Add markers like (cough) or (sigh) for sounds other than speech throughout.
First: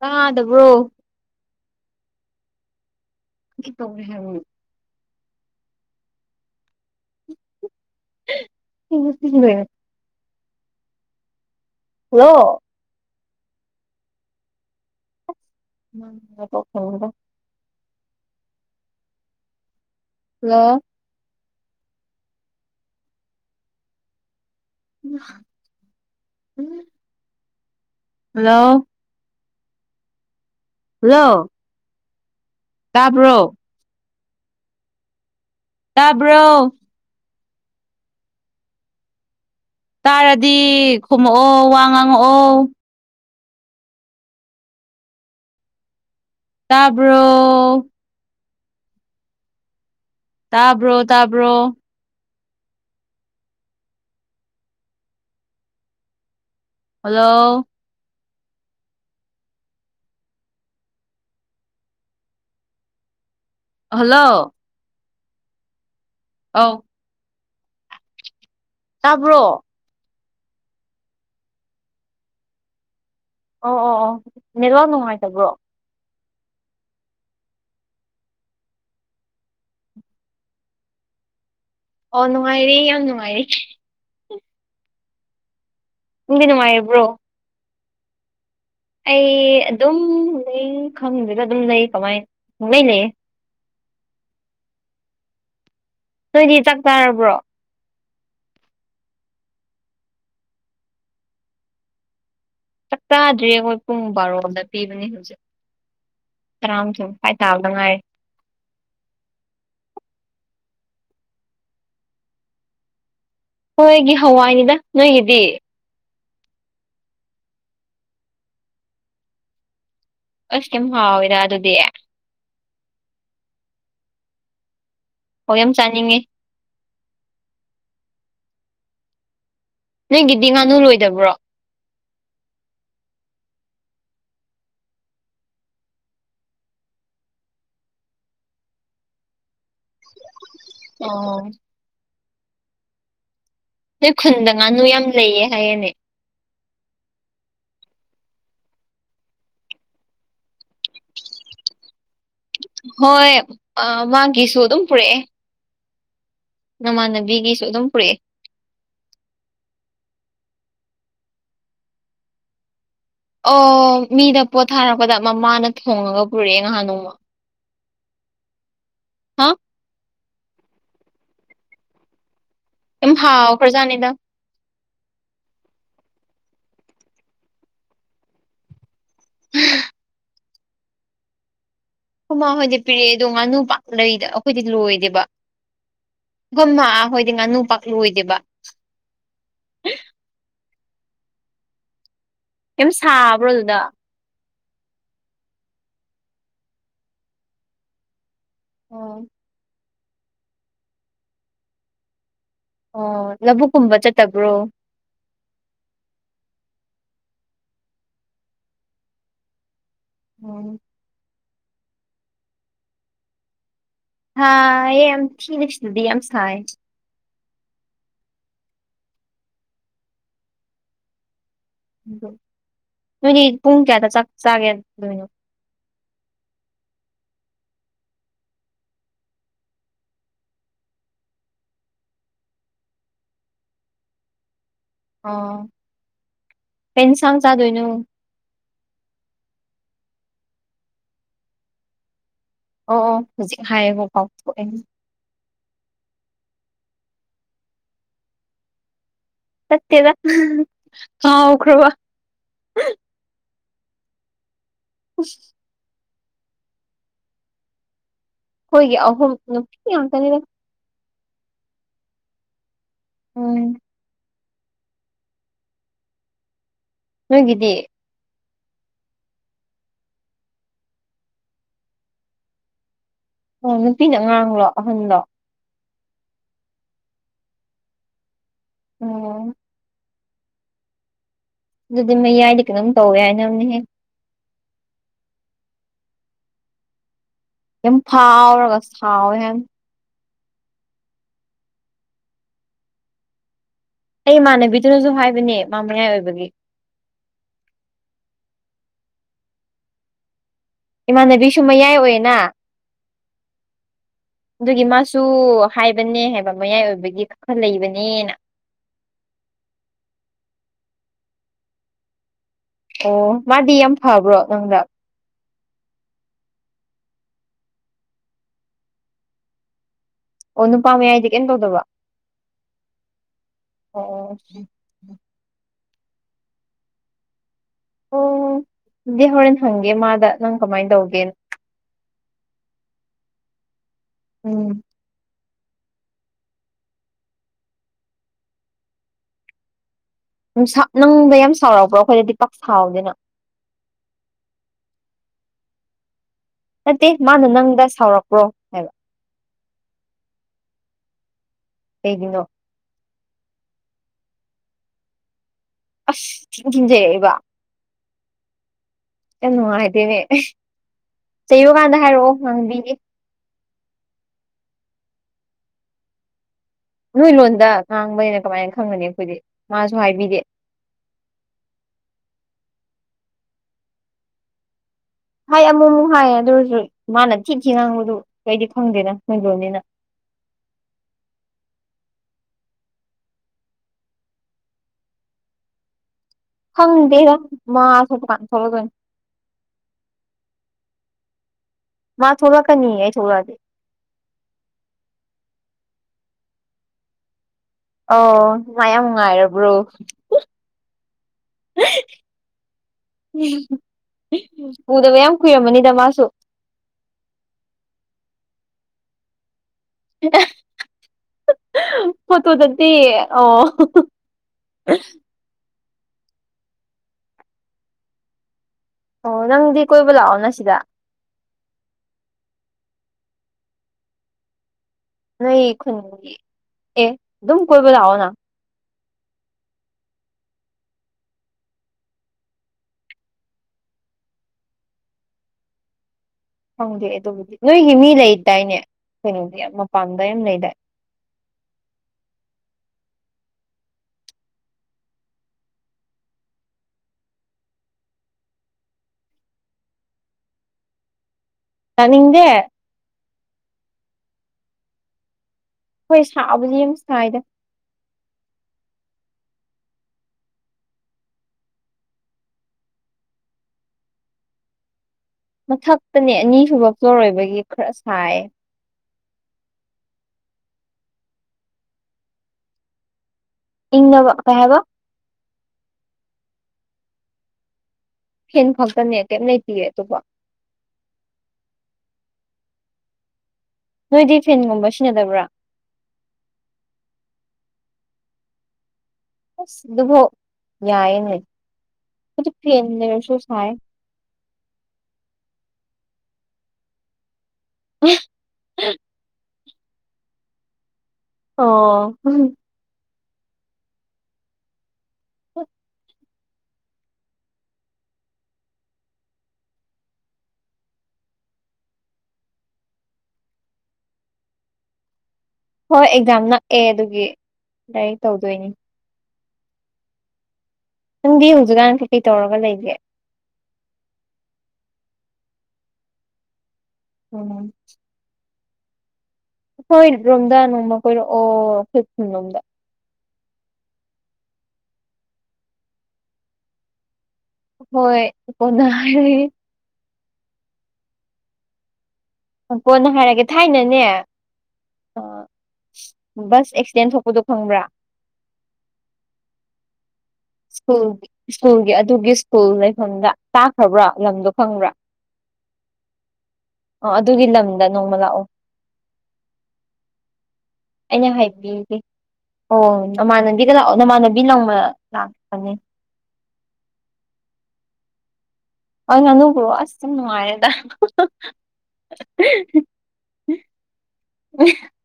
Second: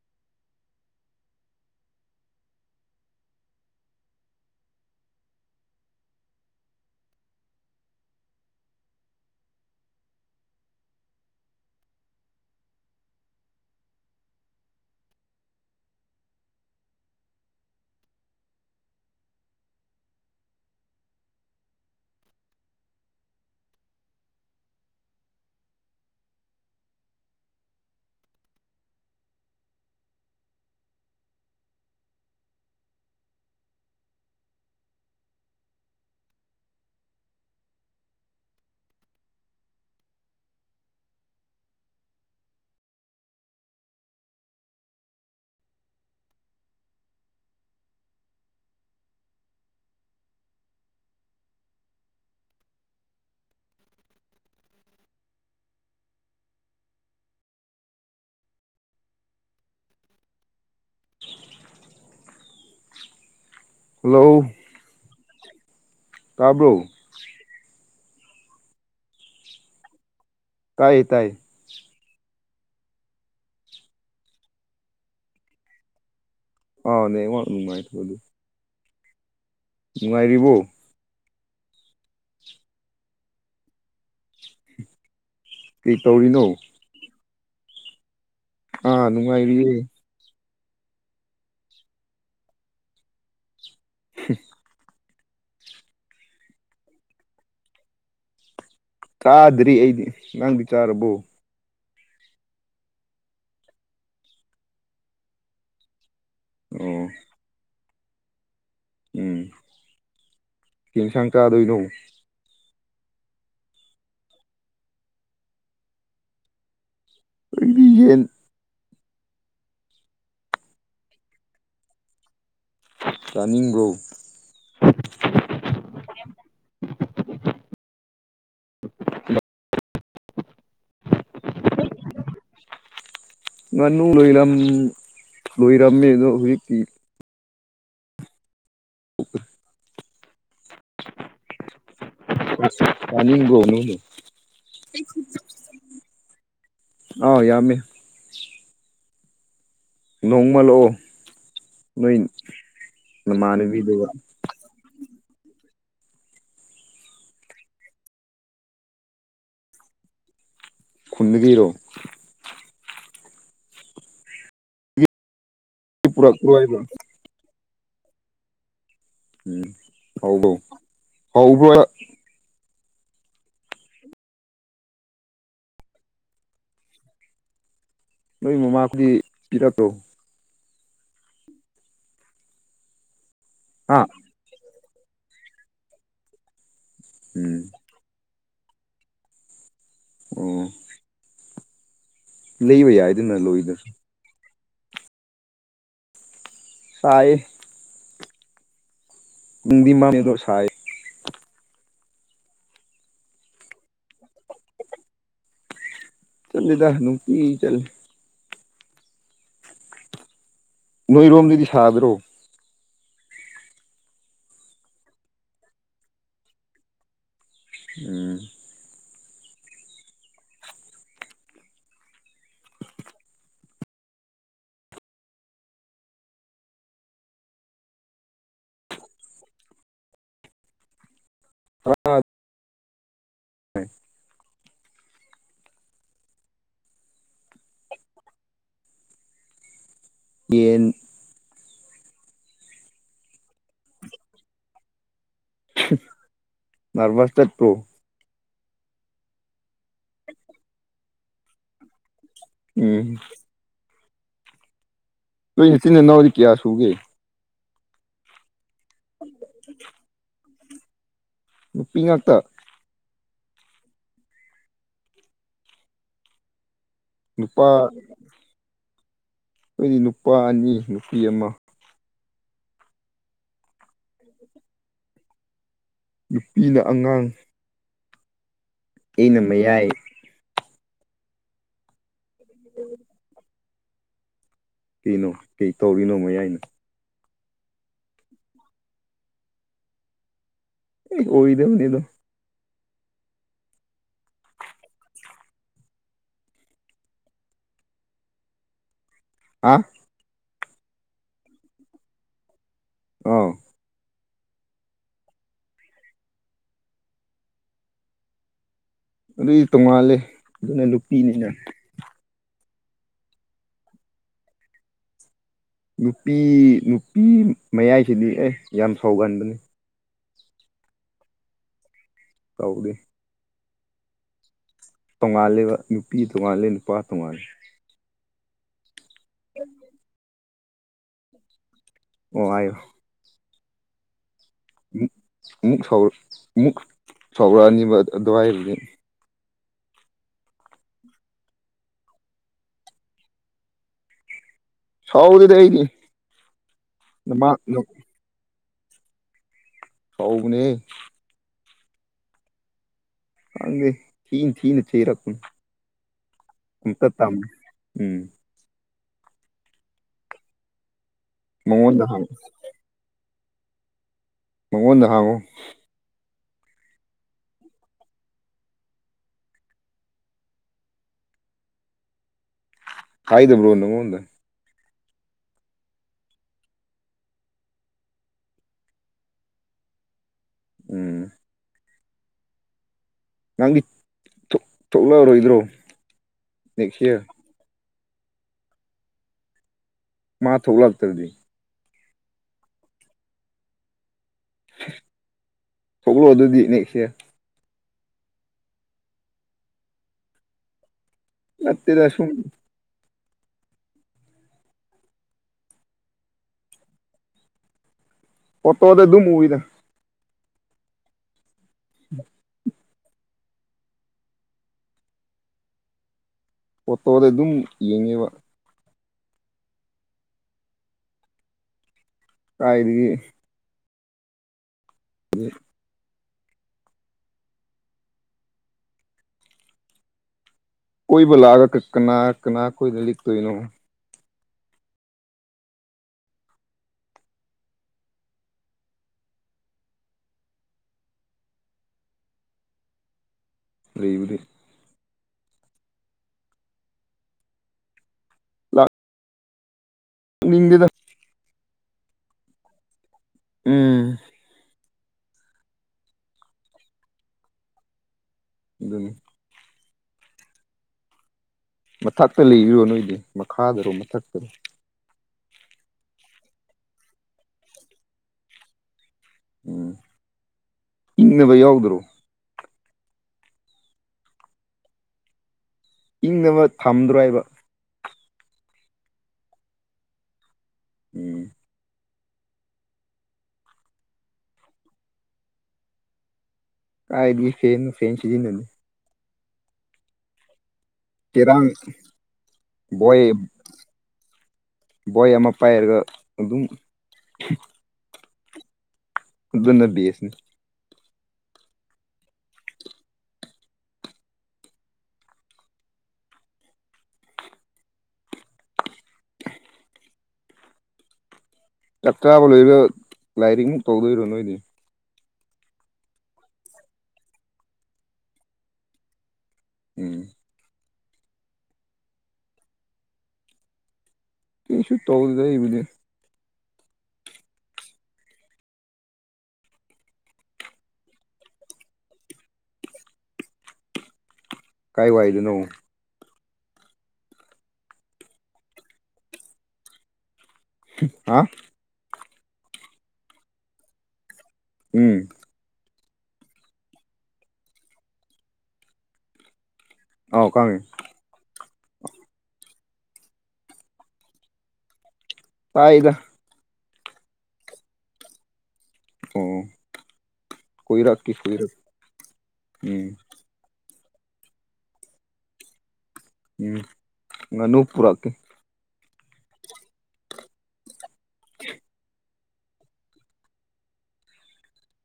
ꯇꯥꯗꯕ꯭ꯔꯣ ꯇꯧꯅꯤ ꯍꯥꯏꯔꯣꯅꯦ (inaudible) (inaudible) ꯍꯜꯂꯣ ꯎꯝ (inaudible) ꯍꯥꯜꯂꯣ (inaudible) ꯍꯜꯂꯣ ꯍꯜꯂꯣ ꯇꯥꯕ꯭ꯔꯣ ꯇꯥꯕ꯭ꯔꯣ ꯇꯥꯔꯗꯤ ꯈꯨꯝꯃꯛꯑꯣ ꯋꯥ ꯉꯥꯡꯉꯛꯑꯣ ꯇꯥꯕ꯭ꯔꯣ ꯇꯥꯕ꯭ꯔꯣ ꯇꯥꯕ꯭ꯔꯣ ꯍꯜꯂꯣ (unintelligible) ꯍꯜꯂꯣ ꯇꯥꯕ꯭ꯔꯣ ꯑꯧ ꯇꯥꯕ꯭ꯔꯣ ꯇꯥꯏꯌꯦ ꯇꯥꯏꯌꯦ ꯑꯣ ꯑꯣ ꯑꯣ ꯅꯦꯠꯋꯥꯛ ꯅꯨꯡꯉꯥꯏꯇꯕ꯭ꯔꯣ ꯑꯥꯎ ꯅꯦꯠꯋꯥꯛ ꯅꯨꯡꯉꯥꯏꯇꯦ ꯅꯨꯡꯉꯥꯏꯔꯤꯕꯣ ꯑꯣ ꯅꯨꯡꯉꯥꯏꯔꯤ ꯌꯥꯝ ꯅꯨꯡꯉꯥꯏꯔꯤ ꯀꯩ ꯇꯧꯔꯤꯅꯣ ꯨꯅꯪꯗꯤ ꯅꯨꯡꯉꯥꯏꯔꯤꯕ꯭ꯔꯣ ꯑꯥ ꯑꯩ ꯅꯨꯡꯉꯥꯏꯔꯤꯌꯦ ꯑꯗꯨꯝ ꯂꯩ ꯈꯪꯗꯦꯗ ꯑꯗꯨꯝ ꯂꯩ ꯀꯃꯥꯏ ꯄꯪꯂꯩ ꯂꯩꯌꯦ ꯍ (inaudible) ꯅꯣꯏꯗꯤ ꯆꯥꯛ ꯆꯥꯔꯕ꯭ꯔꯣ ꯆꯥꯗ꯭ꯔꯤ ꯑꯩꯗꯤ ꯅꯪꯗꯤ ꯆꯥꯔꯕꯣ ꯆꯥꯛ ꯆꯥꯗ꯭ꯔꯤ ꯑꯩꯈꯣꯏ ꯄꯨꯡ ꯕꯥꯔꯣꯝꯗ ꯄꯤꯕꯅꯦ ꯍꯧꯖꯤꯛ ꯑꯣ ꯇꯔꯥꯃꯊꯣꯏ ꯇꯥꯕꯗꯉꯥꯏꯔꯤ ꯀꯩ ꯏꯟꯁꯥꯡ ꯆꯥꯗꯣꯏꯅꯣ ꯍꯣꯏꯒꯤ ꯍꯋꯥꯏꯅꯤꯗ ꯅꯣꯏꯒꯤꯗꯤ (unintelligible) ꯑꯁ ꯌꯥꯝ ꯍꯥꯎꯋꯦꯗ ꯑꯗꯨꯗꯤ ꯆꯥꯅꯤꯡꯕꯔꯣ ꯑꯣ ꯌꯥꯝ ꯆꯥꯅꯤꯡꯉꯤ ꯅꯪꯒꯤꯗꯤ ꯉꯥꯅꯨ ꯂꯣꯏꯗꯕ꯭ꯔꯣ ꯉꯥꯅꯨ ꯂꯣꯏꯔꯝ ꯂꯣꯏꯔꯝꯃꯦ ꯑꯗꯣ ꯍꯧꯖꯤꯛꯇꯤ (unintelligible) (inaudible) ꯑꯣ (unintelligible) (inaudible) ꯅꯣꯏ ꯈꯨꯟꯗ ꯉꯥꯅꯨ ꯌꯥꯝ ꯂꯩꯌꯦ ꯍꯥꯏꯌꯦꯦꯅꯦ ꯑ ꯌꯥꯝꯃꯦ ꯅꯣꯡꯃ ꯂꯥꯛꯑꯣ ꯅꯣꯏ ꯍꯣꯏ ꯅꯃꯥꯟꯅꯕꯤꯗꯨꯒ ꯃꯥꯒꯤꯁꯨ ꯑꯗꯨꯝ ꯄꯨꯔꯛꯑꯦ ꯅꯃꯥꯟꯅꯕꯤꯒꯤꯁꯨ ꯑꯗꯨꯝ ꯄꯨꯔꯛꯑꯦ ꯈꯨꯨꯝꯗꯒꯤꯔꯣ ꯑꯣ ꯃꯤꯗ ꯄꯣꯠ ꯊꯥꯔꯛꯄꯗ ꯃꯃꯥꯅ ꯊꯣꯡꯉꯒ ꯄꯨꯔꯛꯄ꯭ꯔꯣ ꯄꯨꯔꯛꯑꯦ ꯍꯥꯏꯕ ꯉꯍꯥꯟ ꯅꯣꯡꯃ ꯍꯥ ꯍꯥꯎꯕꯣ ꯍꯥꯎꯕꯔꯣꯕ ꯎꯝ ꯍꯥꯥꯎ ꯈꯔꯖꯥꯅꯤꯗ ꯅꯣꯏ ꯃꯃꯥꯗꯤ ꯄꯤꯔꯛꯇꯣ ꯈꯨꯃꯥ ꯍꯣꯏꯗꯤ ꯄꯤꯔꯛꯑꯦ ꯑꯗꯣ ꯉꯥꯅꯨ ꯄ ꯍꯥ ꯂꯩꯗ ꯑꯩꯈꯣꯏꯗꯤ ꯂꯣꯏꯗꯦꯕ ꯃꯥ ꯍꯣꯏꯗꯤ ꯉꯥꯅꯨ ꯎꯝ ꯄꯥꯛ ꯂꯣꯏꯗꯦꯕ ꯑꯣ ꯂꯩꯕ ꯌꯝ ꯌꯥꯏꯗꯅ ꯁꯥꯕ꯭ꯔꯣ ꯑꯗꯨꯗ ꯂꯣꯏꯗꯁꯨ ꯁꯥꯏ ꯑꯣ ꯪ (unintelligible) ꯃꯗꯣꯁꯥꯏ ꯑꯣ ꯂꯧꯕꯨꯛ ꯀꯨꯝꯕ ꯆꯠꯇꯕ꯭ꯔꯣ ꯆꯠꯂꯤꯗ ꯅꯨꯡꯇꯤꯒꯤ ꯆꯠꯂꯤ ꯎꯝ ꯅꯣꯏꯔꯣꯝꯗꯗꯤ ꯁꯥꯗ꯭ꯔꯣ ꯁꯥꯕ꯭ꯔꯣ ꯌꯥꯝ ꯊꯤꯅ ꯁꯤꯗꯗꯤ ꯁꯥꯌꯦ ꯎꯝ ꯅꯣꯏꯗꯤ ꯄꯨꯡ ꯀꯌꯥꯗ ꯆꯥꯛ ꯆꯥꯒꯦ ꯗꯅꯣ ꯑꯥ ꯑꯣ ꯀꯩꯁꯥꯡ ꯆꯗꯣꯏꯅꯣ ꯌꯦꯟ ꯑꯣ ꯑꯣ ꯍꯧꯖꯤꯛ ꯍꯥꯏꯌꯦꯕꯣ ꯀꯥꯎꯊꯣꯛꯑꯦ ꯅ꯭ꯔꯚꯁ ꯆꯠꯄ꯭ꯔꯣ ꯆꯠꯇꯦꯕ ꯀꯥꯎꯈꯔꯥꯕꯥ ꯎꯝ ꯎ (unintelligible) (inaudible) ꯅꯣꯏ ꯏꯆꯤꯟ ꯏꯅꯥꯎꯗꯤ ꯀꯌꯥ ꯁꯨꯒꯦ ꯑꯩꯈꯣꯏꯒꯤ ꯑꯍꯨꯝ ꯅꯨꯄꯤ ꯉꯛꯇꯅꯤꯗ ꯅꯨꯄꯤ ꯉꯥꯛꯇ ꯎꯝ (unintelligible) (inaudible) ꯅꯨꯄꯥ ꯅꯣꯏꯒꯤꯗꯤ ꯑꯩꯈꯣꯏꯗꯤ ꯅꯨꯄꯥ ꯑꯅꯤ ꯅꯨꯄꯤ ꯑꯃ ꯑꯣ ꯅꯨꯄꯤꯅ ꯑꯉꯥꯡꯂꯣ ꯑꯍꯟꯗꯣ ꯅꯨꯄꯤꯅ ꯑꯉꯥꯡ ꯑꯩꯅ ꯑꯣ ꯃꯌꯥꯏ ꯑꯗꯨꯗꯤ ꯃꯌꯥꯏꯗꯤ ꯀꯩꯅꯣꯝ ꯇꯧꯋꯦ ꯍꯥꯏ ꯅ ꯑꯃꯅꯦꯍꯦꯛ ꯀꯩꯅꯣ ꯀꯩ ꯇꯧꯔꯤꯅꯣ ꯃꯌꯥꯏꯅꯣ ꯌꯥꯝ ꯐꯥꯎꯔꯒ ꯁꯥꯎꯋꯦ ꯍ (inaudible) (unintelligible) ꯑꯣꯏꯣꯏꯗꯕꯅꯤꯗꯣ (inaudible) (unintelligible) ꯑꯩ ꯏꯃꯥꯟꯅꯕꯤꯗꯨꯅꯁꯨ ꯍꯥꯏꯕꯅꯦ ꯃꯥ ꯃꯌꯥꯏ ꯑꯣꯏꯕꯒꯤ ꯍꯥꯥ (unintelligible) (inaudible) ꯏꯃꯥꯟꯅꯕꯤꯁꯨ ꯃꯌꯥꯏ ꯑꯣꯏꯌꯦꯅ ꯑꯥ (unintelligible) (inaudible) ꯑꯗꯨꯒꯤ ꯃꯥꯁꯨ ꯍꯥꯏꯕꯅꯦ ꯍꯥꯏꯕ ꯃꯌꯥꯏ ꯑꯣꯏꯕꯒꯤ ꯈ ꯈꯔ ꯂꯩꯕꯅꯦꯅ ꯑꯗꯨꯏ ꯇꯣꯡꯉꯥꯜꯂꯦ ꯑꯗꯨꯅ ꯅꯨꯄꯤꯅꯤꯅ ꯑꯣ ꯃꯥꯗꯤ ꯌꯥꯝ ꯐꯕ꯭ꯔꯣ ꯅꯪꯗ ꯅꯨꯄꯤ ꯅꯨꯄꯤ ꯃꯌꯥꯏꯁꯤꯗꯤ ꯑꯦ ꯌꯥꯝ ꯁꯥꯎꯒꯟꯥꯟꯕꯅꯤ ꯑꯣ ꯅꯨꯄꯥ ꯃꯌꯥꯏꯗꯤ ꯀꯩꯅꯝ ꯇꯧꯗꯕ ꯇꯧꯗꯦ ꯑꯣ (unintelligible) (inaudible) ꯇꯣꯉꯥꯜꯂꯦꯕ ꯅꯨꯄꯤ ꯇꯣꯉꯥꯜꯂꯦ ꯅꯨꯄꯥ ꯇꯣꯉꯥꯂꯦ ꯑꯣ ꯑꯗꯨꯗꯤ ꯍꯣꯔꯦꯟ ꯍꯪꯒꯦ ꯃꯥꯗ ꯅꯪ ꯀꯃꯥꯏꯅ ꯇꯧꯒꯦꯅ ꯑꯣ ꯑꯌꯣ (inaudible) (unintelligible) ꯎꯝ (unintelligible) (inaudible) ꯑꯃꯨꯛ ꯁ ꯑꯃꯨꯛ ꯁꯧꯔꯛꯑꯅꯤꯕ ꯑꯗꯨꯋꯥꯏꯗꯨꯗꯤ ꯅꯪꯗ ꯌꯥꯝ ꯁꯥꯎꯔꯄ꯭ꯔꯣ ꯑꯩꯈꯣꯏꯗꯗꯤ ꯄꯥꯛ ꯁꯥꯎꯗꯦꯅ ꯁꯧꯗꯤ ꯂꯩꯅꯤ (inaudible) ꯅꯠꯇꯦ ꯃꯥꯅ ꯅꯪꯗ ꯁꯥꯎꯔꯛꯄ꯭ꯔꯣ ꯍꯥꯏꯕ ꯁꯥꯎꯅꯦ ꯀꯅꯣ (inaudible) (unintelligible) ꯪꯦ ꯊꯅ ꯊꯅ ꯆꯩꯔꯀ ꯑꯁ ꯊꯤꯟ ꯇ ꯇ ꯊꯤꯟꯖꯩꯔꯛꯏꯕ ꯎꯝ (inaudible) (unintelligible) ꯌꯥꯝ ꯅꯨꯡꯉꯥꯏꯗꯦꯅꯦ ꯆꯩꯔꯨꯀꯥꯟꯗ ꯃꯉꯣꯟꯗ ꯍꯥꯏꯔꯛꯑꯣ ꯍꯪꯉꯨ ꯉꯥꯡꯕꯤꯒꯦ ꯃꯉꯣꯟꯗ ꯍꯥꯡꯉꯨ ꯅꯣꯏ ꯂꯣꯟꯗ ꯉꯥꯡꯕꯅ ꯀꯃꯥꯏꯅ ꯈꯪꯒꯅꯤ ꯑꯩꯈꯣꯏꯗꯤ ꯃꯥꯁꯨ ꯍꯥꯏꯕꯤꯗꯦ ꯀꯥꯏꯗꯕꯣ ꯅ ꯑꯃꯣ ꯍꯥꯏ ꯑꯃꯨꯛ ꯑꯃꯨꯛ ꯍꯥꯏꯌꯦ ꯑꯗꯨ ꯑꯣꯏꯔꯁꯨ ꯃꯥꯅ ꯊꯤꯛꯈꯤ ꯉꯥꯡꯕꯗꯨ ꯀꯩꯗꯤ ꯈꯪꯗꯦꯅ ꯃꯣꯏ ꯂꯣꯟꯅꯤꯅ ꯎꯝ (unintelligible) (inaudible) ꯅꯪꯒꯤ ꯊꯣꯛꯂꯛꯑꯔꯣꯏꯗ꯭ꯔꯣ ꯅꯦꯛꯁ ꯌꯥꯔ ꯈꯪꯗꯦꯔ ꯃꯥꯁ ꯗꯨꯀꯥꯟ ꯊꯣꯛꯂꯛꯗꯣꯏꯅꯤ ꯃꯥ ꯊꯣꯛꯂꯛꯇ꯭ꯔꯗꯤ ꯃꯥ ꯊꯣꯛꯂꯛꯀꯅꯤꯌꯦ ꯑꯩ ꯊꯣꯛꯂꯛꯑꯗꯤ ꯊꯣꯛꯂꯣ ꯑꯗꯨꯗꯤ ꯅꯦꯛꯁ ꯌꯥꯔ ꯑꯣ ꯃꯥ ꯌꯥꯝ ꯅꯨꯡꯉꯥꯏꯔꯕ꯭ꯔꯣ꯫ ꯅꯠꯇꯦꯗ ꯁꯨꯝ (unintelligible) ꯎꯗꯕ ꯌꯥꯝ ꯀꯨꯏꯔꯝꯃꯅꯤꯗ ꯃꯥꯁꯨ꯫ ꯐꯣꯠꯇꯣꯗ ꯑꯗꯨꯝ ꯎꯏꯗꯥ꯫ (unintelligible) ꯐꯣꯠꯇꯣꯗ ꯇꯤ ꯑꯣ (unintelligible) ꯐꯣꯇꯣꯗ ꯑꯗꯨꯝ ꯌꯦꯡꯉꯦꯕ ꯑꯣ ꯅꯪꯗꯤ ꯀꯣꯏꯕ ꯂꯥꯛꯑꯣꯅ ꯁꯤꯗ꯫ ꯀꯥꯏꯔꯤꯌꯦ ꯅꯣꯏ ꯈꯨꯟꯒꯤ ꯑꯦ ꯑꯗꯨꯝ ꯀꯣꯏꯕ ꯂꯥꯛꯑꯣ ꯅ꯫ ꯀꯣꯏꯕ ꯂꯥꯛꯑꯒ ꯀ ꯀꯅꯥ ꯀꯅꯥ ꯈꯣꯏꯗ ꯂꯦꯛꯇꯣꯏꯅꯣ꯫ ꯈꯪꯗꯦ ꯑꯗꯨꯕꯨꯗꯤ ꯅꯣꯏꯒꯤ ꯃꯤ ꯂꯩꯗꯥꯏꯅꯦ ꯀꯩꯅꯣꯒꯤ ꯃꯄꯥꯟꯗꯩ ꯑꯃ ꯂꯩꯗꯥꯏ꯫ ꯂꯩꯕꯅꯤ (unintelligible) ꯗꯦꯗꯥ ꯇꯥꯅꯤꯡꯗꯦ ꯎꯝ ꯍꯣꯏ ꯁꯥꯕꯨꯗꯤ ꯌꯥꯝ ꯁꯥꯏꯗ꯫ ꯑꯗꯨꯅꯤ ꯃꯊꯛꯇ ꯂꯩꯕ꯭ꯔꯣ ꯅꯣꯏꯖꯦ ꯃꯈꯥꯗꯔꯣ ꯃꯊꯛꯇꯔꯣ꯫ ꯃꯊꯛꯇꯅꯦ ꯑꯅꯤꯁꯨꯨꯕ ꯐ꯭ꯂꯣꯔ ꯑꯣꯏꯕꯒꯤ ꯈꯔ ꯁꯥꯏꯌꯦ꯫ ꯎꯝ ꯏꯪꯅꯕ ꯌꯥꯎꯗꯔꯣ꯫ ꯏꯪꯅꯕ ꯀꯩ ꯍꯥꯏꯕ ꯏꯪꯅꯕ ꯊꯝꯗ꯭ꯔꯣ ꯍꯥꯏꯕ ꯐꯦꯟ ꯈꯛꯇꯅꯦ ꯀꯩꯝ ꯂꯩꯇꯤꯌꯦ ꯑꯇꯣꯞꯄ꯫ ꯎꯝ ꯅꯣꯏꯗꯤ ꯐꯦꯟꯒꯨꯝꯕ ꯁꯤꯟꯅꯗꯕ꯭ꯔꯥ꯫ ꯀꯥꯏꯗꯒꯤ ꯐꯦꯟꯅꯣ ꯐꯦꯟ ꯁꯤꯖꯤꯟꯅꯗꯦ꯫ ꯑꯁ ꯑꯗꯨꯐꯥꯎ ꯌꯥꯏꯌꯦꯅꯦ ꯆꯦꯔꯥꯡ ꯑꯗꯨ ꯐꯦꯟ ꯕꯣꯏ ꯂꯩꯔꯁꯨ ꯁꯥꯏꯌꯦ꯫ ꯕꯣꯏ ꯑꯃ ꯄꯥꯏꯔꯒ ꯑꯗꯨꯝ (unintelligible) ꯑꯗꯨꯅ ꯕꯦꯁꯅꯤ ꯑꯣ (unintelligible) ꯆꯥꯛ ꯆꯥꯕ ꯂꯣꯏꯔ ꯂꯥꯏꯔꯤꯛꯃꯨꯛ ꯇꯧꯗꯣꯏꯔꯣ ꯅꯣꯏꯗꯤ꯫ ꯍꯣꯏ ꯑꯦꯛꯖꯥꯝ ꯅꯛꯑꯦ ꯑꯗꯨꯒꯤ ꯂꯥꯏꯔꯤꯛ ꯇꯧꯗꯣꯏꯅꯤ꯫ ꯎꯝ ꯅꯪꯗꯤ ꯍꯧꯖꯤꯛꯀꯥꯟ ꯀꯩꯀꯩ ꯇꯧꯔꯒ ꯂꯩꯒꯦ꯫ ꯀꯩꯁꯨ ꯇꯧꯗꯦ ꯑꯩ ꯍꯨꯖꯤꯛ ꯫ (unintelligible) (unintelligible) ꯔꯣꯝꯗ ꯅꯣꯡꯃ ꯀꯣꯏꯔꯛꯑꯣ ꯑꯩꯈꯣꯏ ꯈꯨꯟꯔꯣꯝꯗ꯫ ꯀꯥꯏ ꯋꯥꯏꯗꯅꯣ ꯍꯣꯏ ꯀꯣꯟꯅ ꯍꯥꯏꯔꯒꯦ꯫ ꯍꯥ ꯀꯣꯟꯅ ꯍꯥꯏꯔꯒꯦ ꯊꯥꯏꯅꯅꯦ ꯎꯝ ꯕꯁ ꯑꯦꯛꯁꯤꯗꯦꯟ ꯊꯣꯛꯄꯗꯨ ꯈꯪꯕ꯭ꯔꯥ꯫ ꯑꯥꯎ ꯈꯪꯉꯦ꯫ ꯁꯀꯨꯜ ꯁ꯭ꯀꯨꯜꯒꯤ ꯑꯗꯨꯒꯤ ꯁ꯭ꯀꯨꯜ ꯂꯩꯐꯝꯗ ꯇꯥꯈ꯭ꯔꯕ꯭ꯔꯥ ꯂꯝꯗꯣ ꯈꯪꯕ꯭ꯔꯥ ꯇꯥꯏꯗ ꯑ ꯑꯗꯨꯒꯤ ꯂꯝꯗ ꯅꯣꯡꯃ ꯂꯥꯛꯑꯣ ꯑꯣ ꯑꯩꯅ ꯀꯣꯏꯔꯛꯀꯦ ꯀꯣꯏꯔꯛꯀꯦ ꯍꯥꯏꯕꯤꯒꯦ ꯎꯝ ꯑꯣ ꯃꯃ ꯒ ꯅꯃꯥꯟꯅꯕꯤ ꯂꯪꯕ ꯂꯥꯛꯄꯅꯦ ꯎꯝ ꯉꯥꯅꯨ ꯄꯨꯔꯛꯀꯦ ꯍ ꯉꯅꯨꯧꯕ꯭ꯔꯣ ꯑꯁ ꯌꯥꯝ ꯅꯨꯡꯉꯥꯏꯔꯦꯗ ꯎ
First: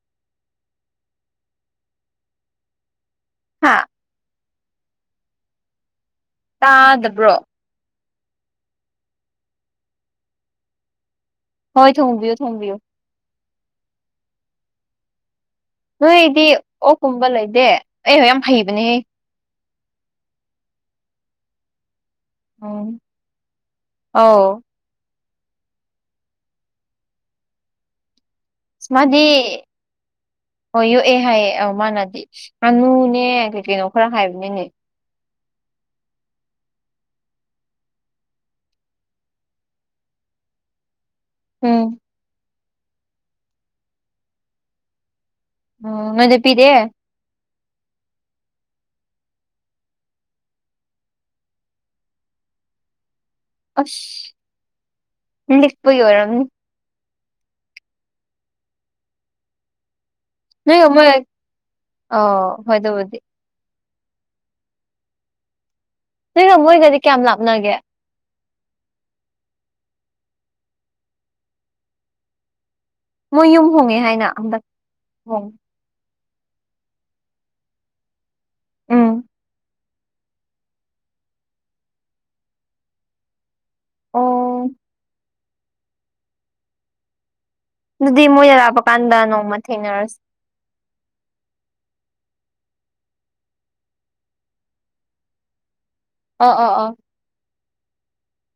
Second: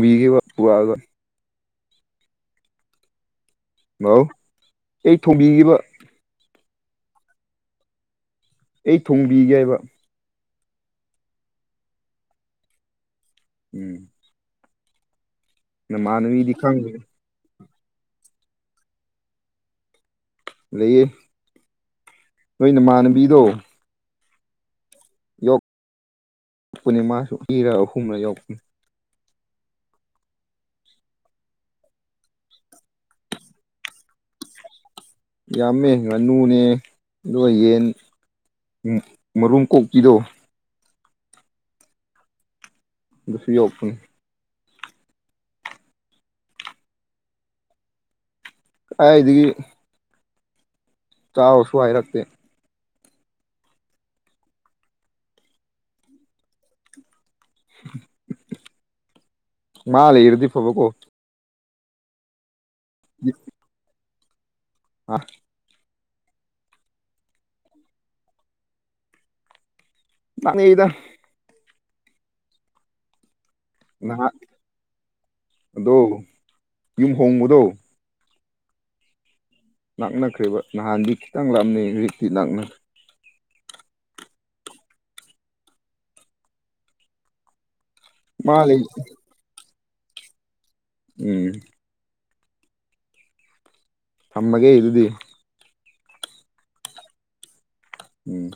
ꯃꯤꯒꯦ ꯋꯥꯄꯨꯒ ꯍꯥꯥ ꯑꯎ ꯑꯩ ꯊꯣꯡꯕꯤꯈꯤꯕ ꯇꯥꯗꯕ꯭ꯔꯣ ꯑꯩ ꯊꯣꯡꯕꯤꯒꯦ ꯍꯥꯏꯕ ꯍꯣꯏ ꯊꯣꯡꯕꯤꯌꯨ ꯊꯣꯡꯕꯤꯌꯨ ꯎꯝ ꯅꯣꯏꯗꯤ ꯅꯃꯥꯟꯅꯕꯤꯗꯤ ꯈꯪꯗꯦ ꯑꯣꯛꯀꯨꯝꯕ ꯂꯩꯗꯦ ꯑꯩ ꯌꯥꯝ ꯍꯩꯕꯅꯦ ꯂꯩꯌꯦ ꯅꯣꯏ ꯅꯃꯥꯟꯅꯕꯤꯗꯣ ꯑꯣꯥꯎ ꯄꯅꯤ ꯃꯥꯁꯨ ꯏꯤꯔ ꯑꯍꯨꯝꯂ ꯌꯧꯔꯛꯄꯅꯤ ꯃꯗꯤ ꯍꯣꯏ ꯌꯣꯛꯑꯦ ꯍꯥꯏꯌꯦ ꯃꯥꯅꯗꯤ ꯉꯥꯅꯨꯅꯦ ꯀ ꯀꯩꯅꯣ ꯈꯔ ꯍꯥꯏꯕꯅꯤꯅꯦ ꯌꯥꯝꯃꯦ ꯉꯥꯅꯨꯅꯦ ꯑꯗꯨꯒ ꯌꯦꯟ ꯃꯔꯨꯝ ꯀꯣꯛꯄꯤꯗꯣ ꯎꯝ ꯑꯗꯨꯁꯨ ꯌꯣꯛꯄꯅꯤ ꯑꯣ ꯉꯗ ꯄꯗꯦ ꯀꯗꯒꯤ ꯆꯥꯎꯔꯁꯨ ꯍꯥꯏꯔꯛꯇꯦ ꯑ ꯂꯤꯗꯤꯄ ꯌ ꯑꯣꯏꯔꯝ (unintelligible) ꯃꯥꯂꯦ ꯏꯔꯗꯤ ꯅꯣꯏ ꯃꯣꯏ ꯑ ꯍꯣꯏ ꯇꯕꯨꯗꯤ (unintelligible) (unintelligible) ꯅꯣꯏꯒ ꯃꯣꯏꯒꯗꯤ ꯀꯌꯥꯝ ꯂꯥꯞꯅꯒꯦ ꯅꯥꯟ ꯌꯦꯗ ꯃꯣꯏ ꯌꯨꯝ ꯍꯣꯡꯉꯦ ꯍꯥꯏꯅ ꯅꯍꯥꯟ ꯍꯟꯗꯛ ꯍꯣꯡꯉ ꯑꯗꯣ ꯌꯨꯝ ꯍꯣꯡꯕꯗꯣ ꯎꯝ ꯂꯥꯛꯅꯈ꯭ꯔꯦꯕ ꯅꯍꯥꯟꯗꯤ ꯈꯤꯇꯪ ꯂꯥꯞꯅꯩ ꯍꯧꯔꯤꯛꯇꯤ ꯂꯥꯛꯅꯈ꯭ꯔ ꯑꯣ ꯑꯗꯨꯗꯤ ꯃꯥ ꯃꯣꯏꯅ ꯂꯥꯛꯞꯄ ꯂꯩ ꯀꯥꯟꯗ ꯅꯣꯡꯃ ꯊꯦꯡꯅꯔꯁꯤ ꯎꯝ ꯊꯝꯃꯒꯦ ꯏꯗꯨꯗꯤ ꯑꯣ ꯑꯣ ꯑꯣ ꯎꯝ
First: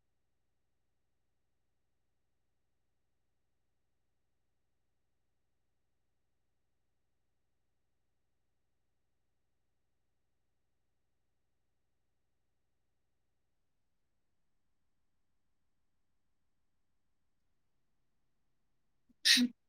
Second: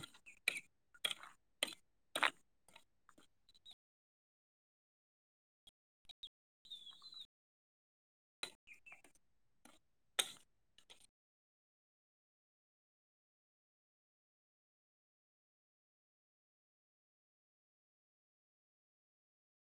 (unintelligible)